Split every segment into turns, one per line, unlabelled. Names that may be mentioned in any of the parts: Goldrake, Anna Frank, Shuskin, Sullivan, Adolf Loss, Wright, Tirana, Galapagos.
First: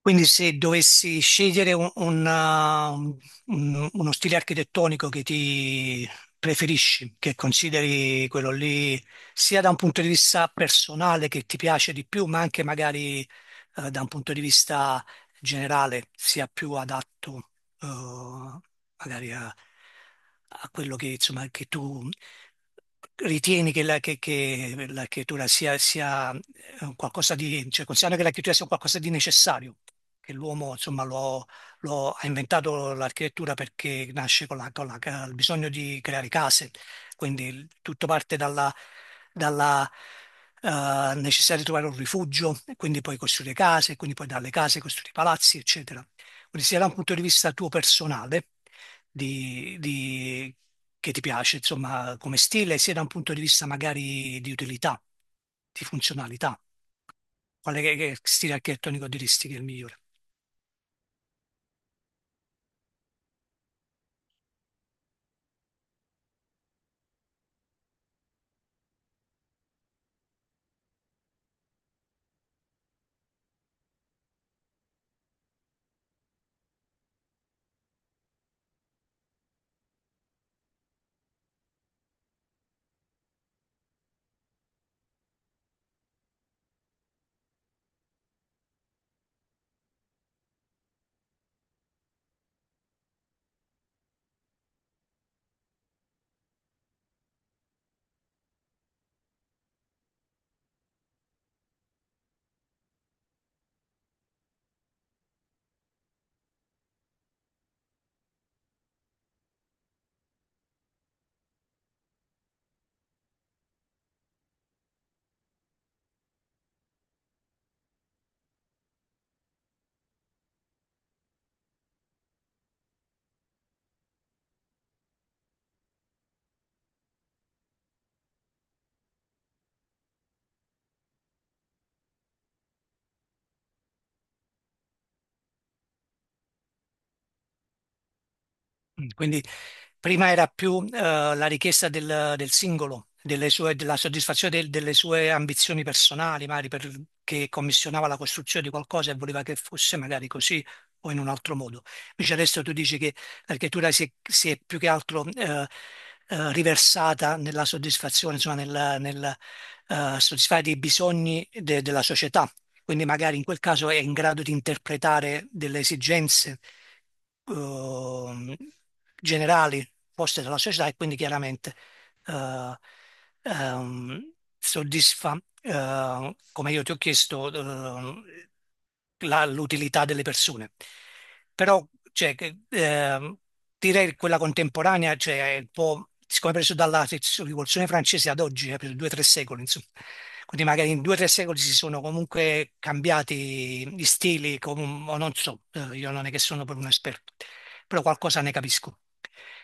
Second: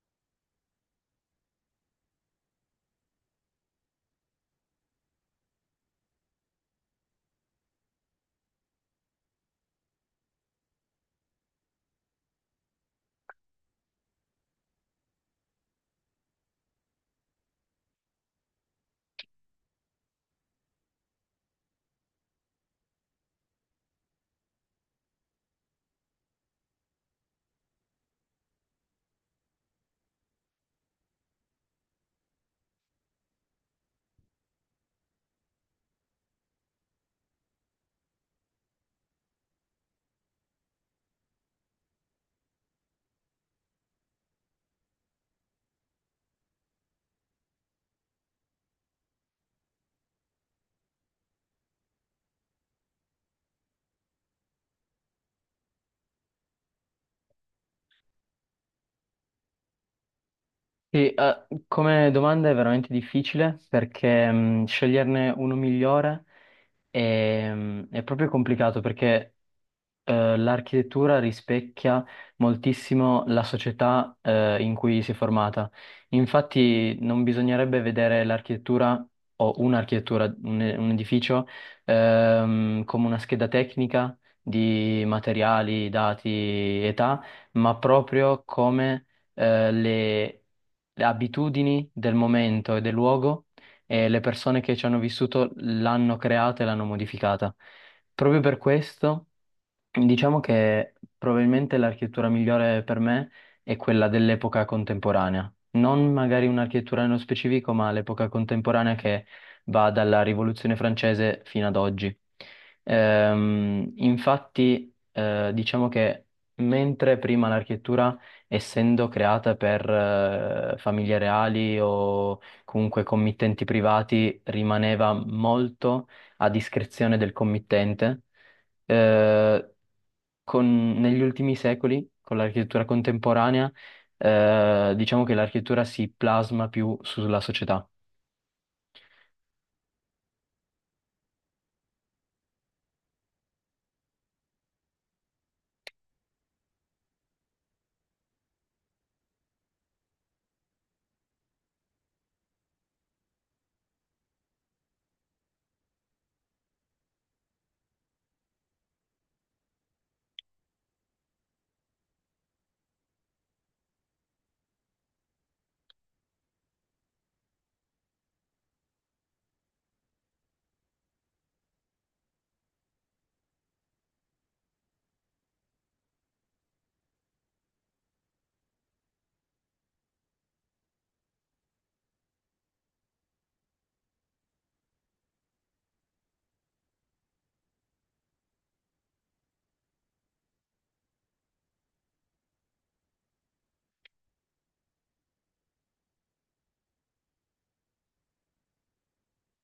Quindi se dovessi scegliere uno stile architettonico che ti preferisci, che consideri quello lì sia da un punto di vista personale che ti piace di più, ma anche magari da un punto di vista generale sia più adatto eh, magari a quello che, insomma, che tu ritieni che che la creatura sia un qualcosa di, cioè considerando che la creatura sia un qualcosa di necessario, che l'uomo insomma ha inventato l'architettura perché nasce con il bisogno di creare case, quindi tutto parte dalla necessità di trovare un rifugio, e quindi poi costruire case, e quindi poi dalle case costruire palazzi, eccetera. Quindi sia da un punto di vista tuo personale, di, di- che ti piace, insomma, come stile, sia da un punto di vista magari di utilità, di funzionalità. Che stile architettonico diresti che è il migliore?
Sì, come domanda è veramente difficile perché sceglierne uno migliore è, è proprio complicato perché l'architettura rispecchia moltissimo la società, in cui si è formata. Infatti, non bisognerebbe vedere l'architettura o un'architettura, un edificio, come una scheda tecnica di materiali, dati, età, ma proprio come, eh, le, le abitudini del momento e del luogo. E le persone che ci hanno vissuto l'hanno creata e l'hanno modificata. Proprio per questo. Diciamo che probabilmente l'architettura migliore per me è quella dell'epoca contemporanea, non magari un'architettura nello specifico, ma l'epoca contemporanea che va dalla Rivoluzione francese fino ad oggi. Diciamo che mentre prima l'architettura, essendo creata per famiglie reali o comunque committenti privati, rimaneva molto a discrezione del committente. Eh, Negli ultimi secoli, con l'architettura contemporanea, diciamo che l'architettura si plasma più sulla società.
Mm, quindi prima era più la richiesta del singolo, della soddisfazione delle sue ambizioni personali, magari perché commissionava la costruzione di qualcosa e voleva che fosse magari così o in un altro modo. Invece adesso tu dici che l'architettura si è più che altro riversata nella soddisfazione, insomma, soddisfare dei bisogni della società, quindi magari in quel caso è in grado di interpretare delle esigenze ehm, generali poste dalla società, e quindi chiaramente eh, ehm, soddisfa, come io ti ho chiesto, l'utilità delle persone. Però cioè, direi che quella contemporanea, cioè, è un po', siccome è preso dalla rivoluzione francese ad oggi, è preso due o tre secoli, insomma. Quindi magari in due o tre secoli si sono comunque cambiati gli stili, o non so, io non è che sono proprio un esperto, però qualcosa ne capisco.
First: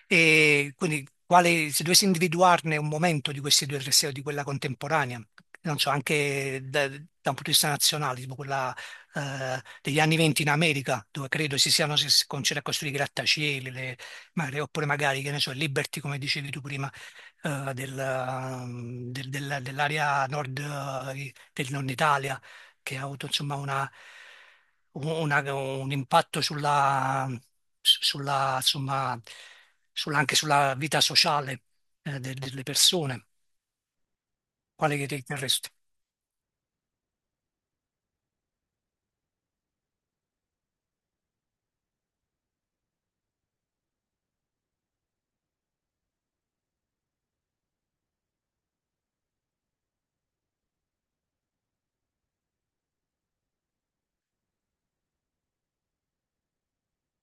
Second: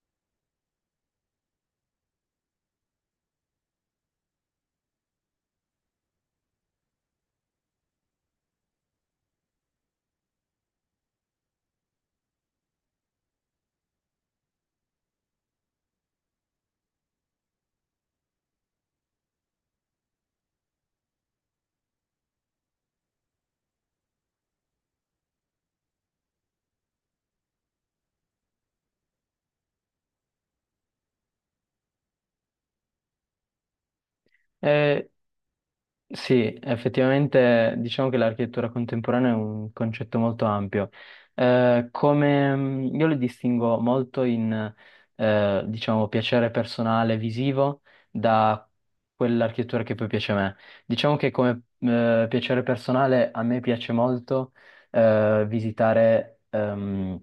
E quindi quale, se dovessi individuarne un momento di questi due tre o di quella contemporanea, non so, anche da un punto di vista nazionale, tipo quella degli anni 20 in America, dove credo si siano si si cominciati a costruire i grattacieli, oppure magari, che ne so, il Liberty, come dicevi tu prima, dell'area nord, del nord Italia che ha avuto insomma un impatto insomma, anche sulla vita sociale delle persone. Quale che
Eh,
riterresti?
sì, effettivamente diciamo che l'architettura contemporanea è un concetto molto ampio. Come Io le distingo molto in, diciamo, piacere personale visivo da quell'architettura che poi piace a me. Diciamo che come piacere personale a me piace molto visitare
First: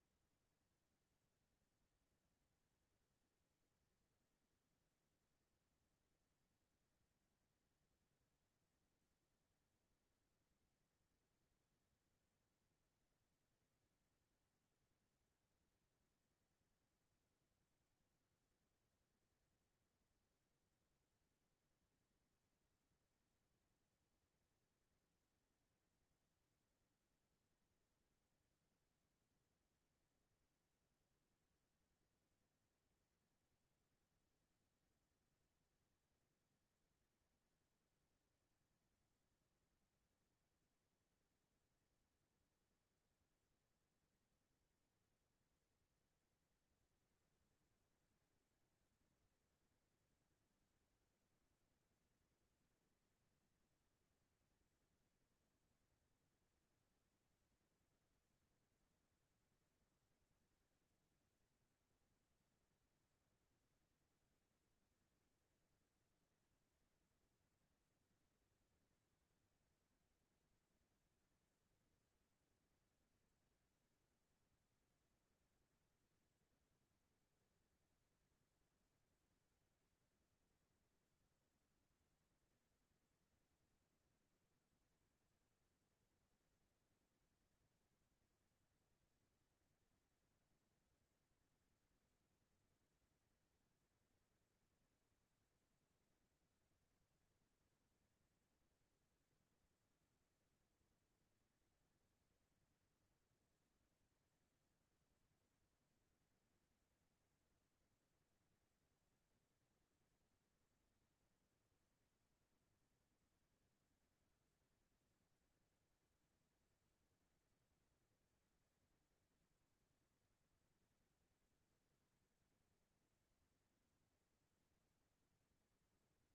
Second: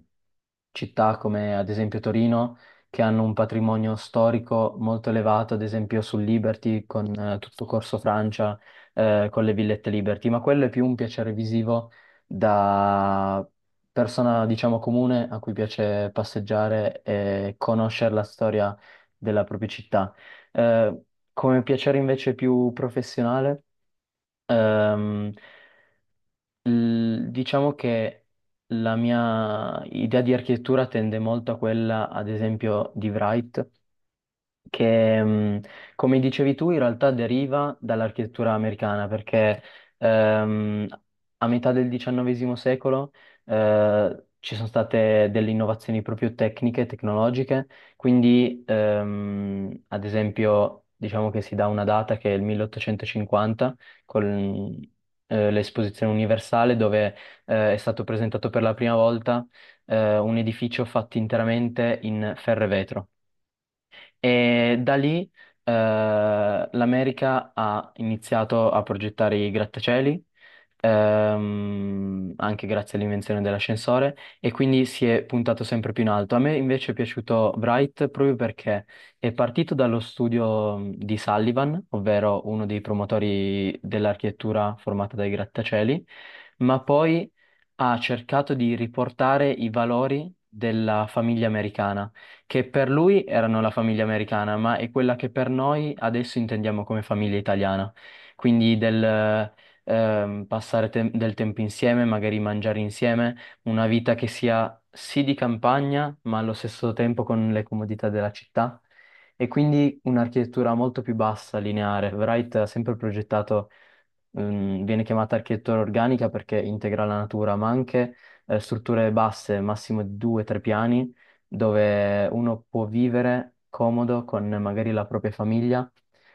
città come ad esempio Torino, che hanno un patrimonio storico molto elevato, ad esempio sul Liberty, con tutto Corso Francia, con le villette Liberty, ma quello è più un piacere visivo da persona, diciamo, comune a cui piace passeggiare e conoscere la storia della propria città. Eh, Come piacere invece più professionale, ehm, diciamo che la mia idea di architettura tende molto a quella, ad esempio, di Wright, che, come dicevi tu, in realtà deriva dall'architettura americana, perché ehm, a metà del XIX secolo ci sono state delle innovazioni proprio tecniche, tecnologiche, quindi ad esempio diciamo che si dà una data che è il 1850 con l'esposizione universale dove è stato presentato per la prima volta un edificio fatto interamente in ferro e vetro. E da lì eh, l'America ha iniziato a progettare i grattacieli, anche grazie all'invenzione dell'ascensore, e quindi si è puntato sempre più in alto. A me invece è piaciuto Bright proprio perché è partito dallo studio di Sullivan, ovvero uno dei promotori dell'architettura formata dai grattacieli, ma poi ha cercato di riportare i valori della famiglia americana che per lui erano la famiglia americana, ma è quella che per noi adesso intendiamo come famiglia italiana. Quindi del del tempo insieme, magari mangiare insieme, una vita che sia sì di campagna, ma allo stesso tempo con le comodità della città. E quindi un'architettura molto più bassa, lineare. Wright ha sempre progettato, viene chiamata architettura organica perché integra la natura, ma anche strutture basse, massimo di due o tre piani dove uno può vivere comodo con magari la propria famiglia,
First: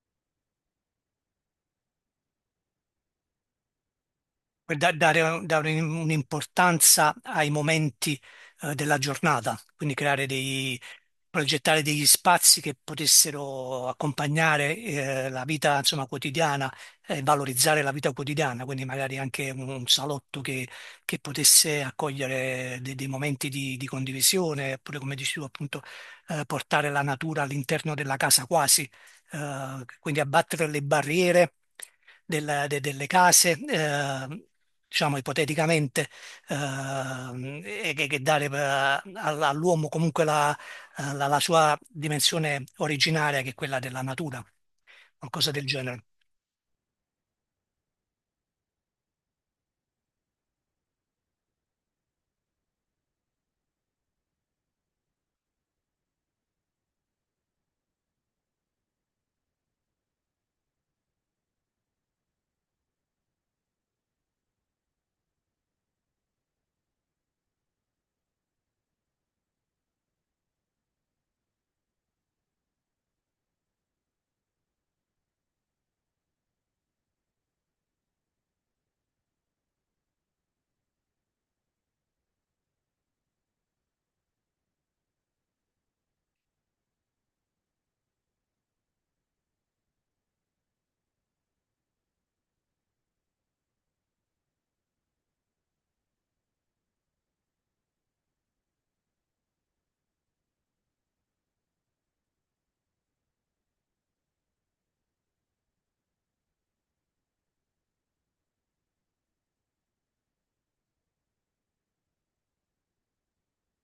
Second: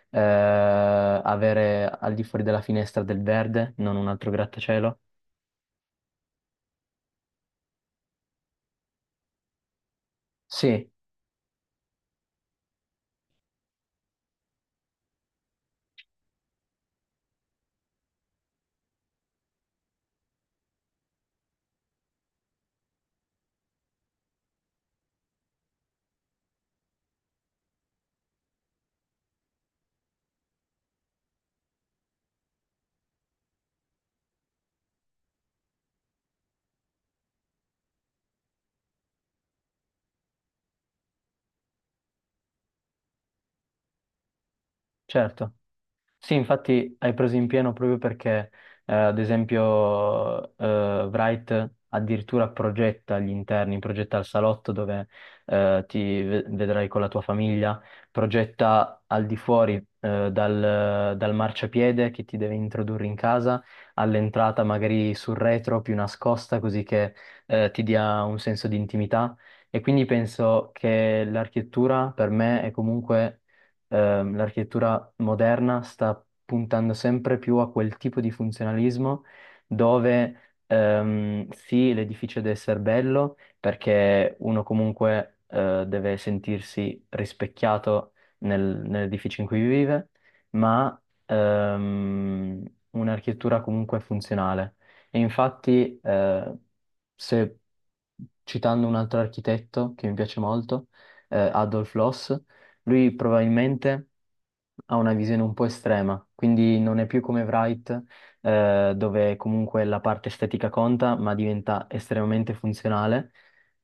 avere al di fuori della finestra del verde, non un altro
Per
grattacielo.
dare, dare un'importanza ai momenti della giornata, quindi creare
Sì,
progettare degli spazi che potessero accompagnare la vita, insomma, quotidiana e valorizzare la vita quotidiana, quindi magari anche un salotto che potesse accogliere momenti di condivisione, oppure come dici tu appunto portare la natura all'interno della casa quasi, quindi abbattere le barriere delle case, diciamo ipoteticamente, che dare all'uomo comunque la sua dimensione originaria, che è quella della natura, qualcosa
certo.
del genere.
Sì, infatti hai preso in pieno proprio perché, ad esempio, Wright addirittura progetta gli interni, progetta il salotto dove vedrai con la tua famiglia, progetta al di fuori dal marciapiede che ti deve introdurre in casa, all'entrata magari sul retro più nascosta, così che ti dia un senso di intimità. E quindi penso che l'architettura per me è comunque l'architettura moderna sta puntando sempre più a quel tipo di funzionalismo dove sì, l'edificio deve essere bello perché uno comunque deve sentirsi rispecchiato nell'edificio in cui vive, ma ehm, un'architettura comunque funzionale. E infatti, se citando un altro architetto che mi piace molto, Adolf Loss, lui probabilmente ha una visione un po' estrema, quindi non è più come Wright, dove comunque la parte estetica conta, ma diventa estremamente funzionale,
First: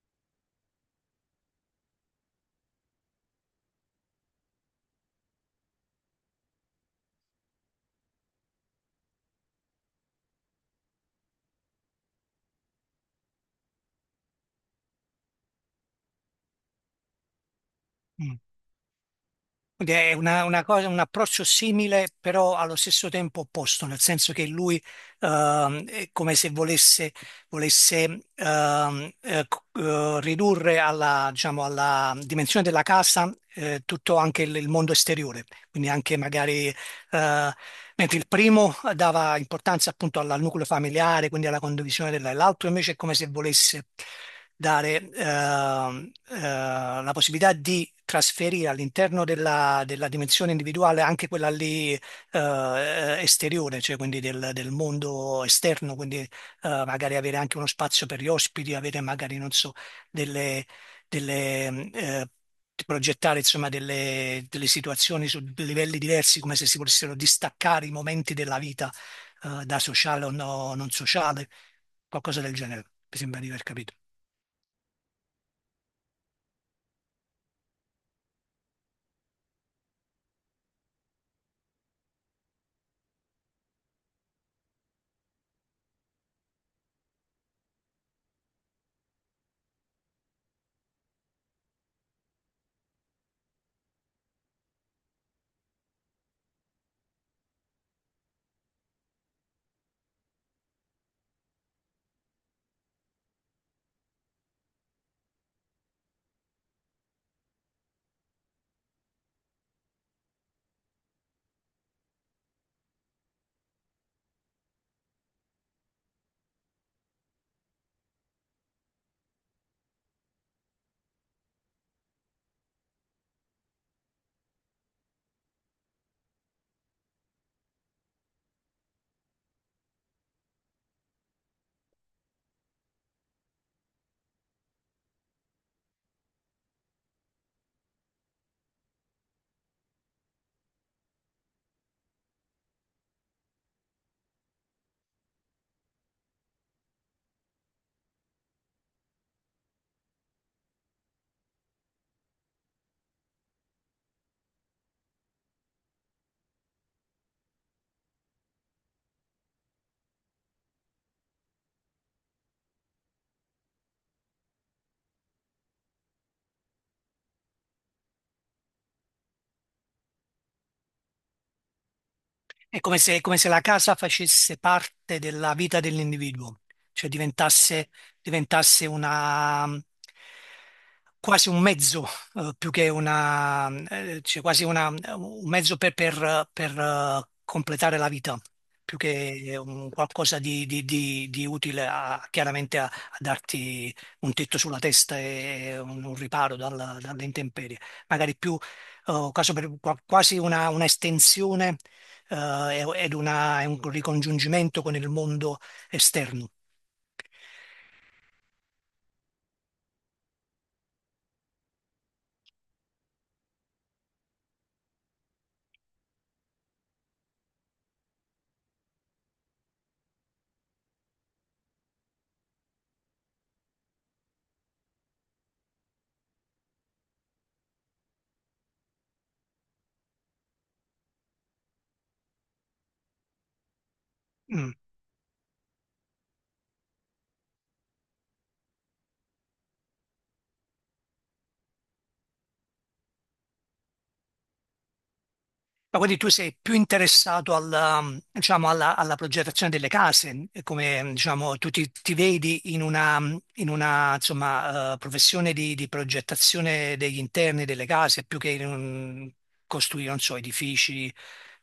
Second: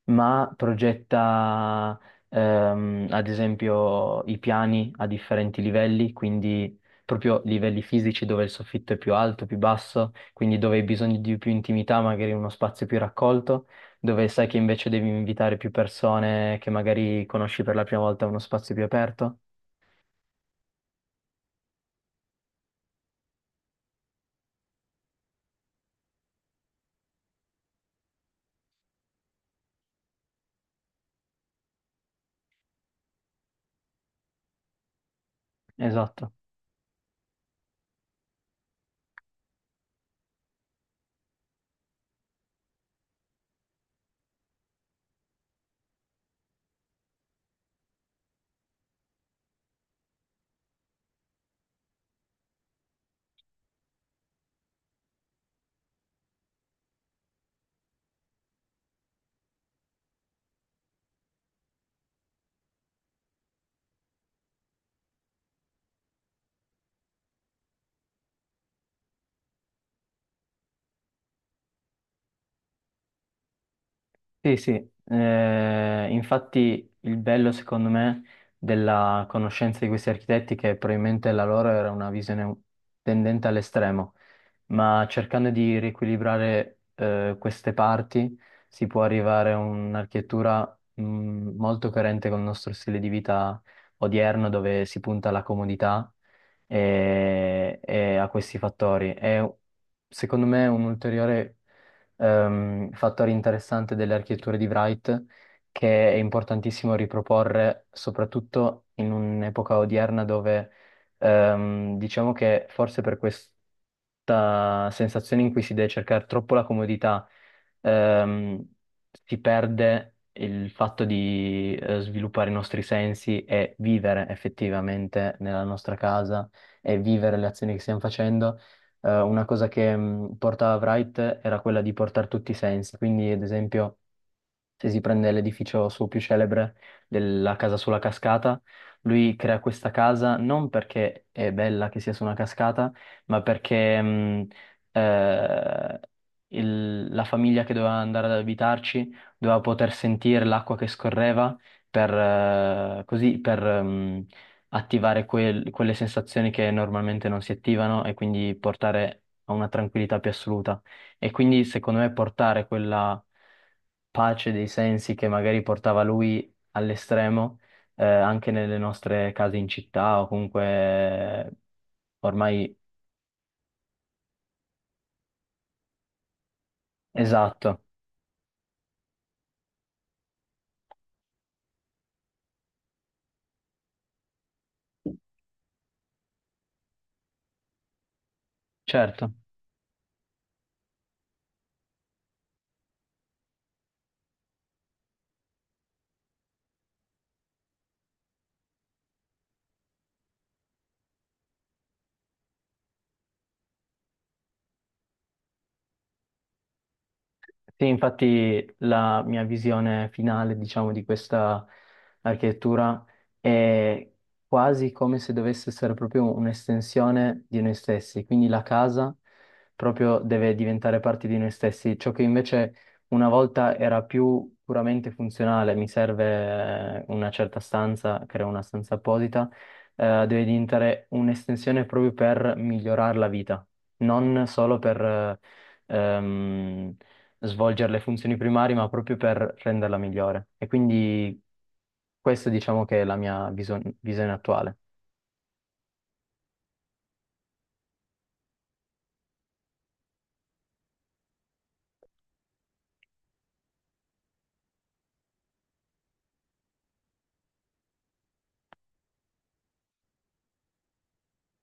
ma progetta, ad esempio, i piani a differenti livelli, quindi proprio livelli fisici dove il soffitto è più alto, più basso, quindi dove hai bisogno di più intimità, magari in uno spazio più raccolto dove sai che invece devi invitare più persone che magari conosci per la prima volta a
Mm.
uno spazio più aperto?
Quindi è una cosa, un approccio simile, però allo stesso tempo opposto, nel senso che lui è come se volesse, ridurre alla, diciamo, alla dimensione della casa tutto anche il mondo esteriore, quindi anche
Esatto.
magari eh, mentre il primo dava importanza appunto al nucleo familiare, quindi alla condivisione della, l'altro invece è come se volesse dare la possibilità di trasferire all'interno della dimensione individuale anche quella lì esteriore, cioè quindi del mondo esterno, quindi magari avere anche uno spazio per gli ospiti, avere magari, non so, delle delle, mm, eh, di progettare insomma delle situazioni su livelli diversi, come se si volessero distaccare i momenti della vita, eh, da sociale o non sociale, qualcosa del genere, mi sembra di aver capito.
Sì, sì. Infatti il bello secondo me della conoscenza di questi architetti è che probabilmente la loro era una visione tendente all'estremo, ma cercando di riequilibrare queste parti si può arrivare a un'architettura molto coerente con il nostro stile di vita odierno, dove si punta alla comodità e a questi fattori. È secondo me un ulteriore fattore interessante delle architetture di Wright che è importantissimo riproporre, soprattutto in un'epoca odierna dove diciamo che forse per questa sensazione in cui si deve cercare troppo la comodità, ehm, si perde il fatto di sviluppare i nostri sensi e vivere effettivamente nella nostra casa e vivere le azioni che stiamo facendo. Una cosa che portava Wright era quella di portare tutti i sensi, quindi ad esempio se si prende l'edificio suo più celebre della casa sulla cascata, lui crea questa casa non perché è bella che sia su una cascata, ma perché eh, la famiglia che doveva andare ad abitarci doveva poter sentire l'acqua che scorreva per, così, per attivare quelle sensazioni che normalmente non si attivano e quindi portare a una tranquillità più assoluta. E quindi secondo me portare quella pace dei sensi che magari portava lui all'estremo, anche nelle nostre case in città o comunque eh, ormai
È come se la casa facesse parte della vita dell'individuo, cioè
esatto,
diventasse, diventasse una, quasi un mezzo, più che una, cioè un mezzo completare la vita, più
certo.
che un qualcosa di utile chiaramente a darti un tetto sulla testa e un riparo dalle intemperie, magari più eh, quasi per- quasi una estensione è un ricongiungimento con il mondo esterno.
Sì, infatti la mia visione finale, diciamo, di questa architettura è quasi come se dovesse essere proprio un'estensione di noi stessi, quindi la casa proprio deve diventare parte di noi stessi, ciò che invece una volta era più puramente funzionale, mi serve una certa stanza, creo una stanza apposita, deve diventare un'estensione proprio per migliorare la vita, non
Mm.
solo per... eh, ehm, svolgere le funzioni primarie, ma proprio per renderla migliore. E quindi questa diciamo che è la mia visione attuale.
Ma quindi tu sei più interessato diciamo, alla progettazione delle case, e come diciamo, ti vedi in una, insomma, professione di progettazione degli interni delle case più che in costruire, non so, edifici,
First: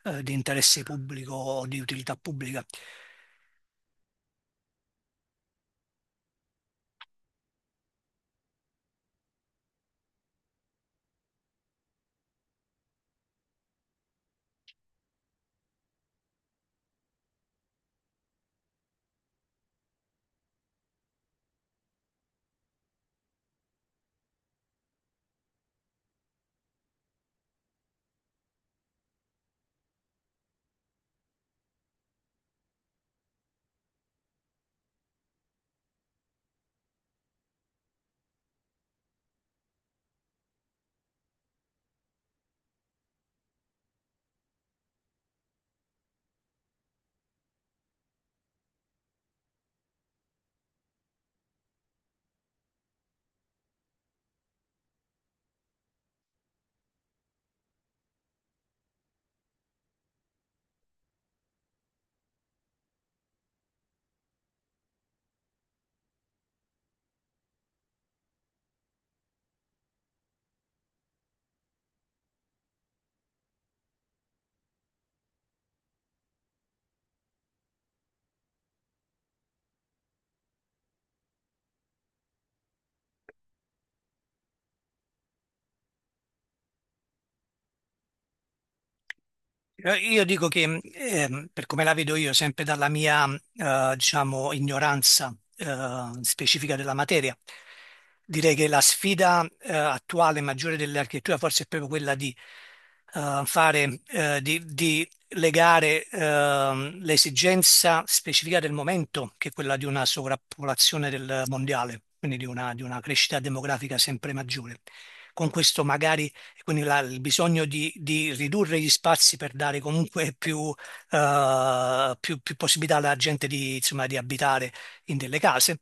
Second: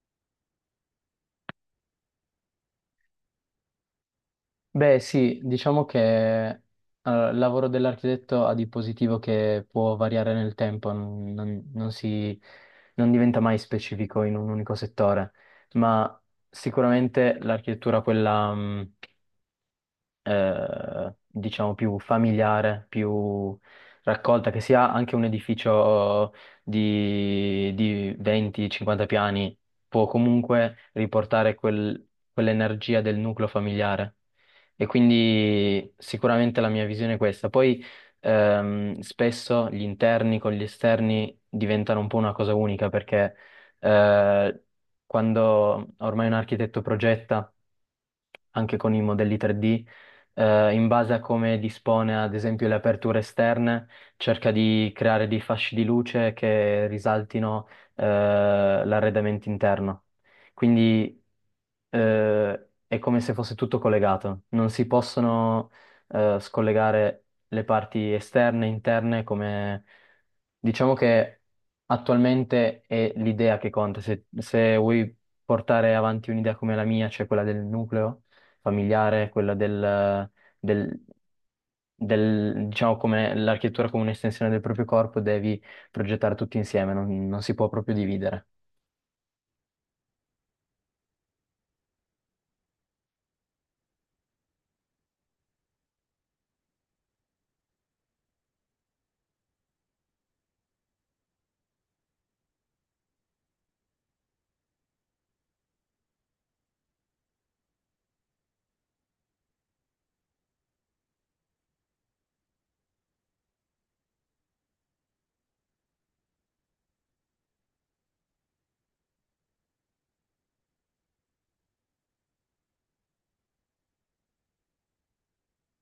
di interesse pubblico o di utilità pubblica.
Beh, sì, diciamo che il lavoro dell'architetto ha di positivo che può variare nel tempo, non si, non diventa mai specifico in un unico settore, ma sicuramente l'architettura, quella... diciamo più familiare, più raccolta, che sia anche un edificio di 20-50 piani, può comunque riportare quell'energia del nucleo familiare. E quindi sicuramente la mia visione è questa. Poi spesso gli interni con gli esterni diventano un po' una cosa unica perché eh, quando ormai un architetto progetta anche con i modelli 3D, in base a come dispone ad esempio le aperture esterne, cerca di creare dei fasci di luce che risaltino l'arredamento interno. Quindi è come se fosse tutto collegato, non si possono scollegare le parti esterne, interne, come diciamo che attualmente è l'idea che conta. Se, se vuoi portare avanti un'idea come la mia, cioè quella del nucleo familiare, quella del- diciamo come l'architettura come un'estensione del proprio corpo, devi progettare tutti insieme, non si può proprio dividere.
Io dico che, per come la vedo io, sempre dalla mia, diciamo, ignoranza, specifica della materia, direi che la sfida, attuale maggiore dell'architettura forse è proprio quella di fare, di legare l'esigenza specifica del momento, che è quella di una sovrappopolazione del mondiale, quindi di una crescita demografica sempre maggiore. Con questo magari, quindi il bisogno di ridurre gli spazi per dare comunque più, più possibilità alla gente insomma, di abitare in delle case,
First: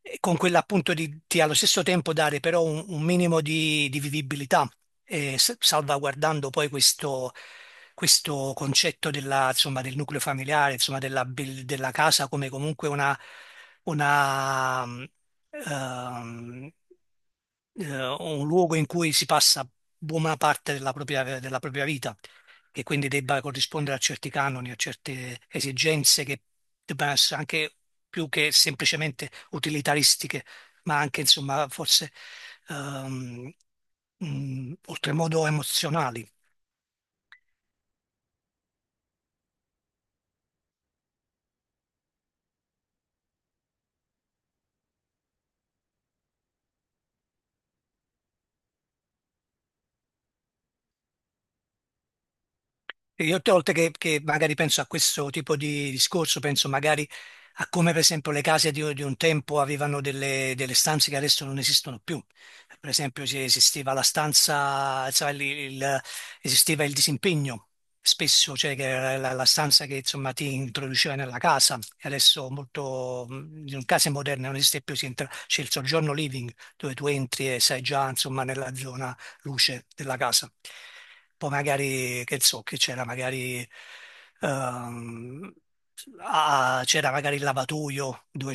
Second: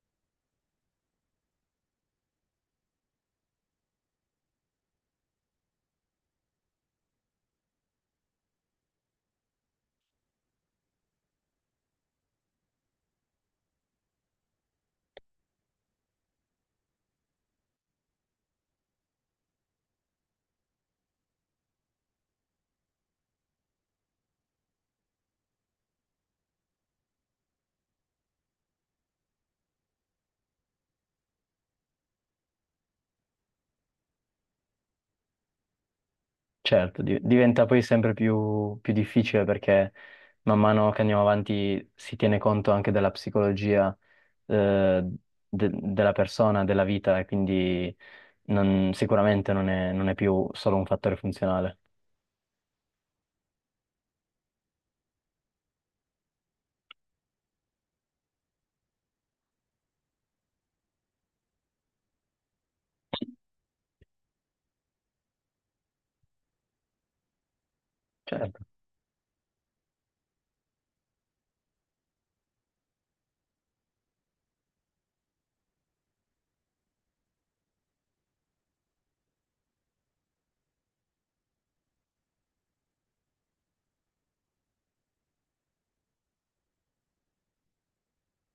e con quella appunto di allo stesso tempo dare però un minimo di vivibilità, salvaguardando poi questo concetto della, insomma, del nucleo familiare, insomma, della casa come comunque una, mm, ehm, un luogo in cui si passa buona parte della propria vita, che quindi debba corrispondere a certi canoni, a certe esigenze che debbano essere anche più che semplicemente utilitaristiche, ma anche insomma forse ehm, oltremodo emozionali.
Certo, diventa poi sempre più, più difficile perché man mano che andiamo avanti si tiene conto anche della psicologia eh, della persona, della vita e quindi sicuramente non è, non è più solo un fattore funzionale.
E io tutte le volte che magari penso a questo tipo di discorso, penso magari a come per esempio le case di un tempo avevano delle stanze che adesso non esistono più. Per esempio se esisteva la stanza, sai, il- esisteva il disimpegno spesso,
Certo.
cioè che era la stanza che insomma ti introduceva nella casa. E adesso molto, in case moderne non esiste più, c'è il soggiorno living dove tu entri e sei già insomma nella zona luce della casa. Poi magari, che so, che c'era magari, ehm, c'era magari il lavatoio dove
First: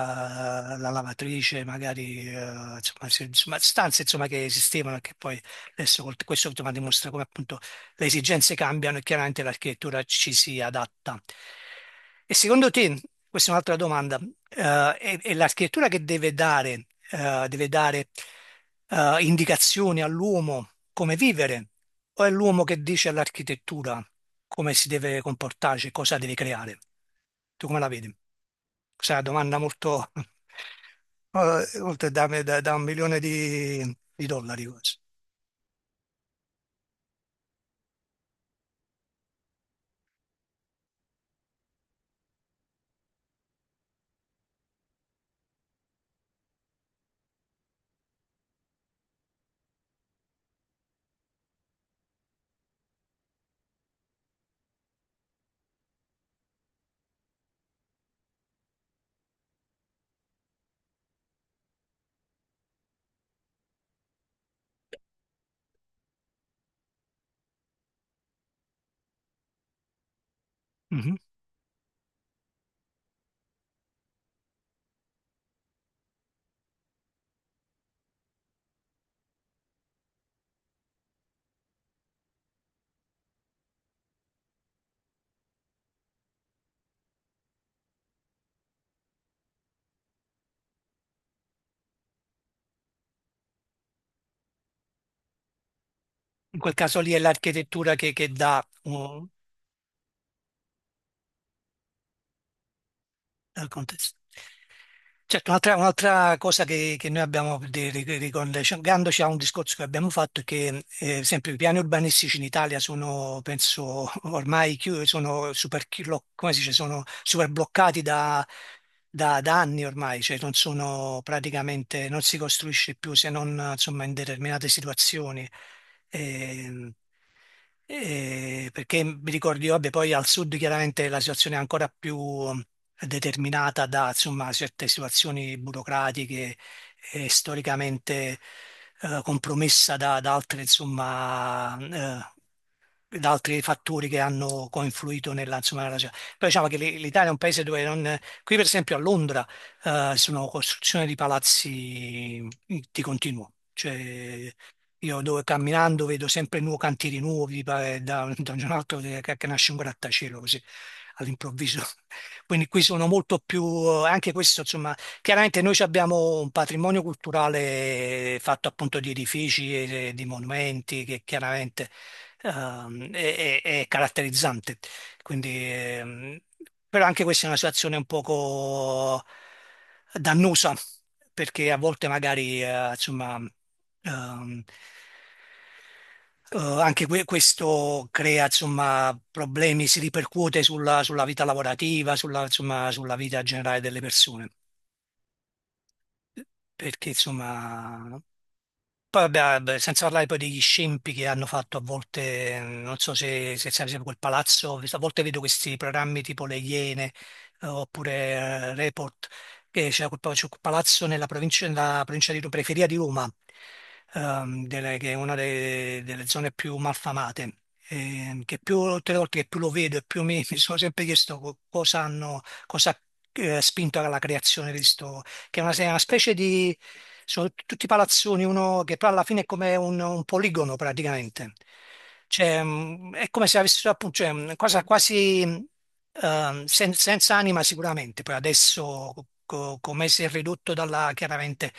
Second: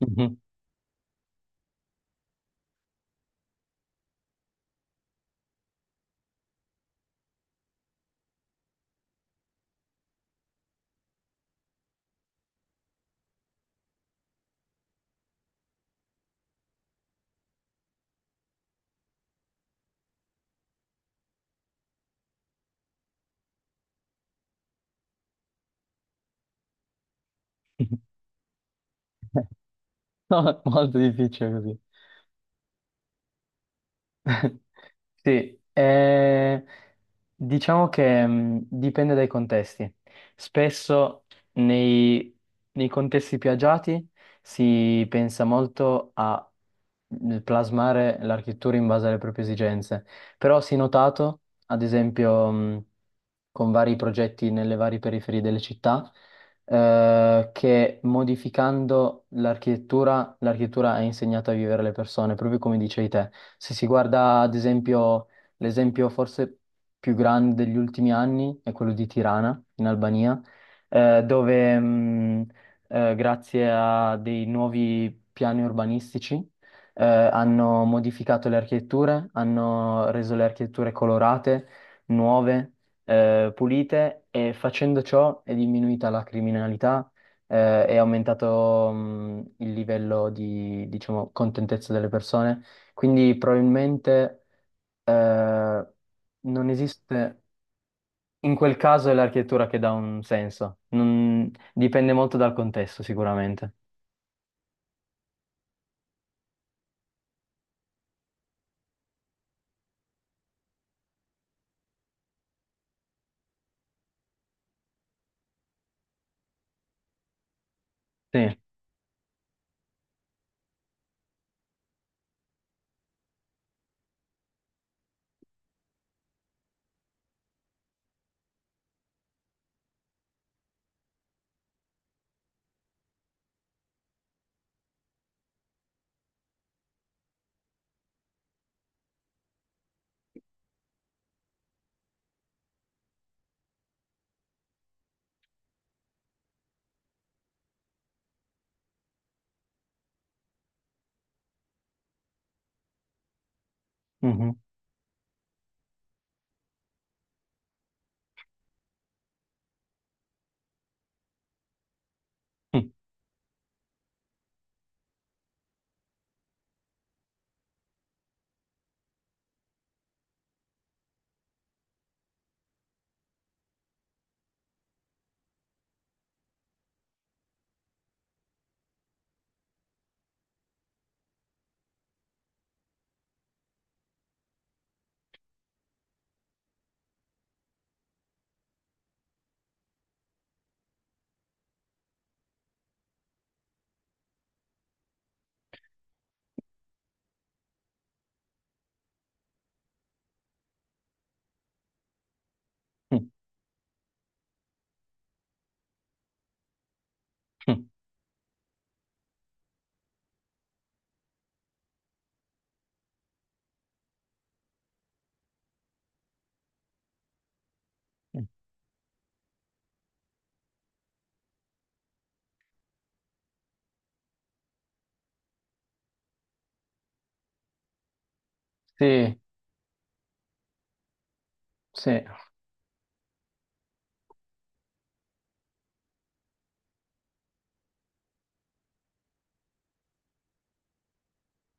Mhm.
la lavatrice, magari, insomma, insomma, stanze insomma, che esistevano e che poi adesso questo insomma, dimostra come appunto le esigenze cambiano e chiaramente l'architettura ci si adatta. E secondo te, questa è un'altra domanda, è l'architettura che deve dare, indicazioni all'uomo come vivere, o è l'uomo che dice all'architettura come si deve comportarsi, cosa deve creare? Tu come la vedi? Questa è una domanda molto,
No, è molto difficile così.
oltre da 1 milione di dollari. Quasi.
Sì, diciamo che dipende dai contesti. Spesso nei, nei contesti più agiati si pensa molto a plasmare l'architettura in base alle proprie esigenze, però si è notato, ad esempio, con vari progetti nelle varie periferie delle città, che modificando l'architettura, l'architettura ha insegnato a vivere le persone, proprio come dicevi te. Se si guarda, ad esempio, l'esempio forse più grande degli ultimi anni è quello di Tirana, in Albania,
Mhm.
dove, grazie a dei nuovi piani urbanistici, hanno modificato le architetture, hanno reso le architetture colorate, nuove pulite e facendo ciò è diminuita la criminalità, è aumentato, il livello di, diciamo, contentezza delle persone. Quindi probabilmente, eh,
In
non
quel caso lì è
esiste,
l'architettura che
in
dà
quel caso è
un,
l'architettura che dà un senso. Dipende molto dal contesto
al
sicuramente.
contesto. Certo, un'altra cosa che noi abbiamo, per dire, ricollegandoci a un discorso che abbiamo fatto, è che sempre i piani urbanistici in Italia sono, penso, ormai sono super, come si dice, sono super bloccati da,
Sì.
da anni ormai, cioè non sono praticamente, non si costruisce più se non insomma, in determinate situazioni. Ehm, Eh, perché mi ricordo io, vabbè, poi al sud chiaramente la situazione è ancora più mm, determinata da insomma, certe situazioni burocratiche e storicamente compromessa da, da altre insomma, eh, da altri fattori che hanno coinfluito nella, insomma, nella ragione. Però diciamo che l'Italia è un paese dove non... Qui per esempio a Londra sono costruzioni di palazzi mm, di continuo, cioè
Mhm.
io dove camminando vedo sempre nuovi cantieri nuovi, da un giorno all'altro che nasce un grattacielo così all'improvviso. Quindi qui
Mm,
sono molto più, anche questo insomma, chiaramente noi ci abbiamo un patrimonio culturale fatto appunto di edifici e di monumenti che chiaramente è caratterizzante. Quindi, però anche questa è una situazione un poco dannosa, perché a volte magari, insomma, ehm, questo crea, insomma, problemi, si ripercuote sulla, sulla vita lavorativa, sulla, insomma, sulla vita generale delle persone. Perché, insomma, poi vabbè, ah, beh, senza parlare poi degli scempi che hanno fatto a volte, non so
mm,
se sai, per esempio, quel palazzo, a volte vedo questi programmi tipo Le Iene
mm.
oppure Report, che c'è c'è quel palazzo nella provincia di Roma, periferia di Roma, che è una delle zone più malfamate, che più tutte le volte che più lo vedo e più mi, mi sono sempre chiesto cosa hanno, cosa ha spinto alla creazione, che è una specie di... sono tutti palazzoni, uno che poi alla
Sì,
fine è come un poligono praticamente.
sì,
Cioè, è come se avessero appunto, cioè, una cosa quasi senza anima sicuramente, poi adesso come si è ridotto dalla, chiaramente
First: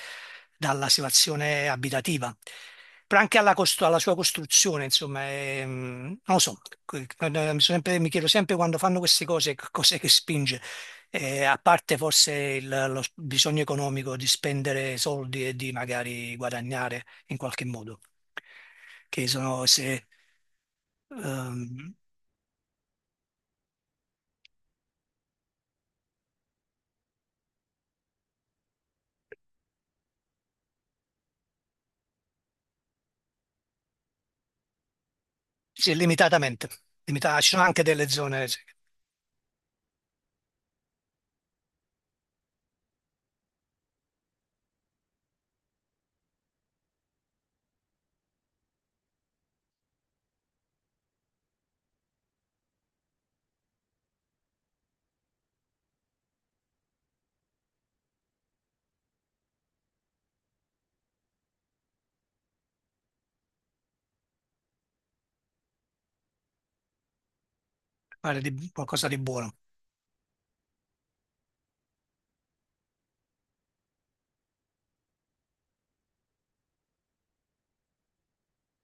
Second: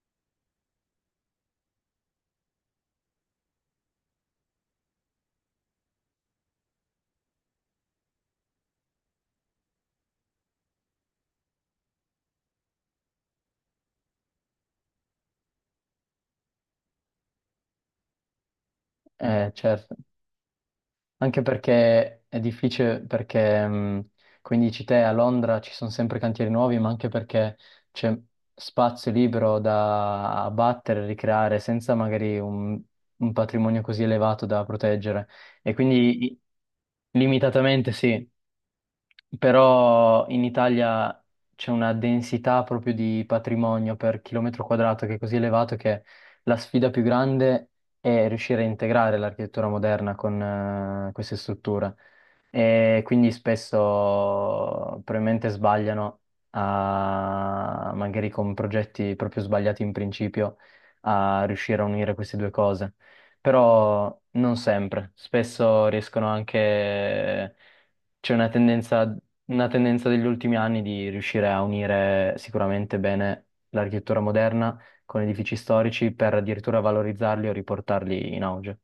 dalla situazione abitativa. Però anche alla, alla sua costruzione, insomma, è, non lo so, mi chiedo sempre quando fanno queste cose che cos'è che spinge. E a parte forse bisogno economico di spendere soldi e di magari guadagnare in qualche modo, che sono
certo.
se,
Anche
ehm,
perché è difficile, perché come dici te, a Londra ci sono sempre cantieri nuovi, ma anche perché c'è spazio libero da abbattere, ricreare, senza magari un patrimonio così elevato da proteggere. E
se
quindi
limitatamente, ci sono anche
limitatamente
delle
sì,
zone, sì,
però in Italia c'è una densità proprio di patrimonio per chilometro quadrato che è così elevato che la sfida più grande è riuscire a integrare l'architettura moderna con queste strutture. E quindi spesso probabilmente sbagliano a, magari con progetti proprio sbagliati in principio a riuscire a unire queste due cose. Però non sempre, spesso riescono anche c'è
magari qualcosa di buono.
una tendenza degli ultimi anni di riuscire a unire sicuramente bene l'architettura moderna con edifici storici per addirittura valorizzarli o riportarli in auge.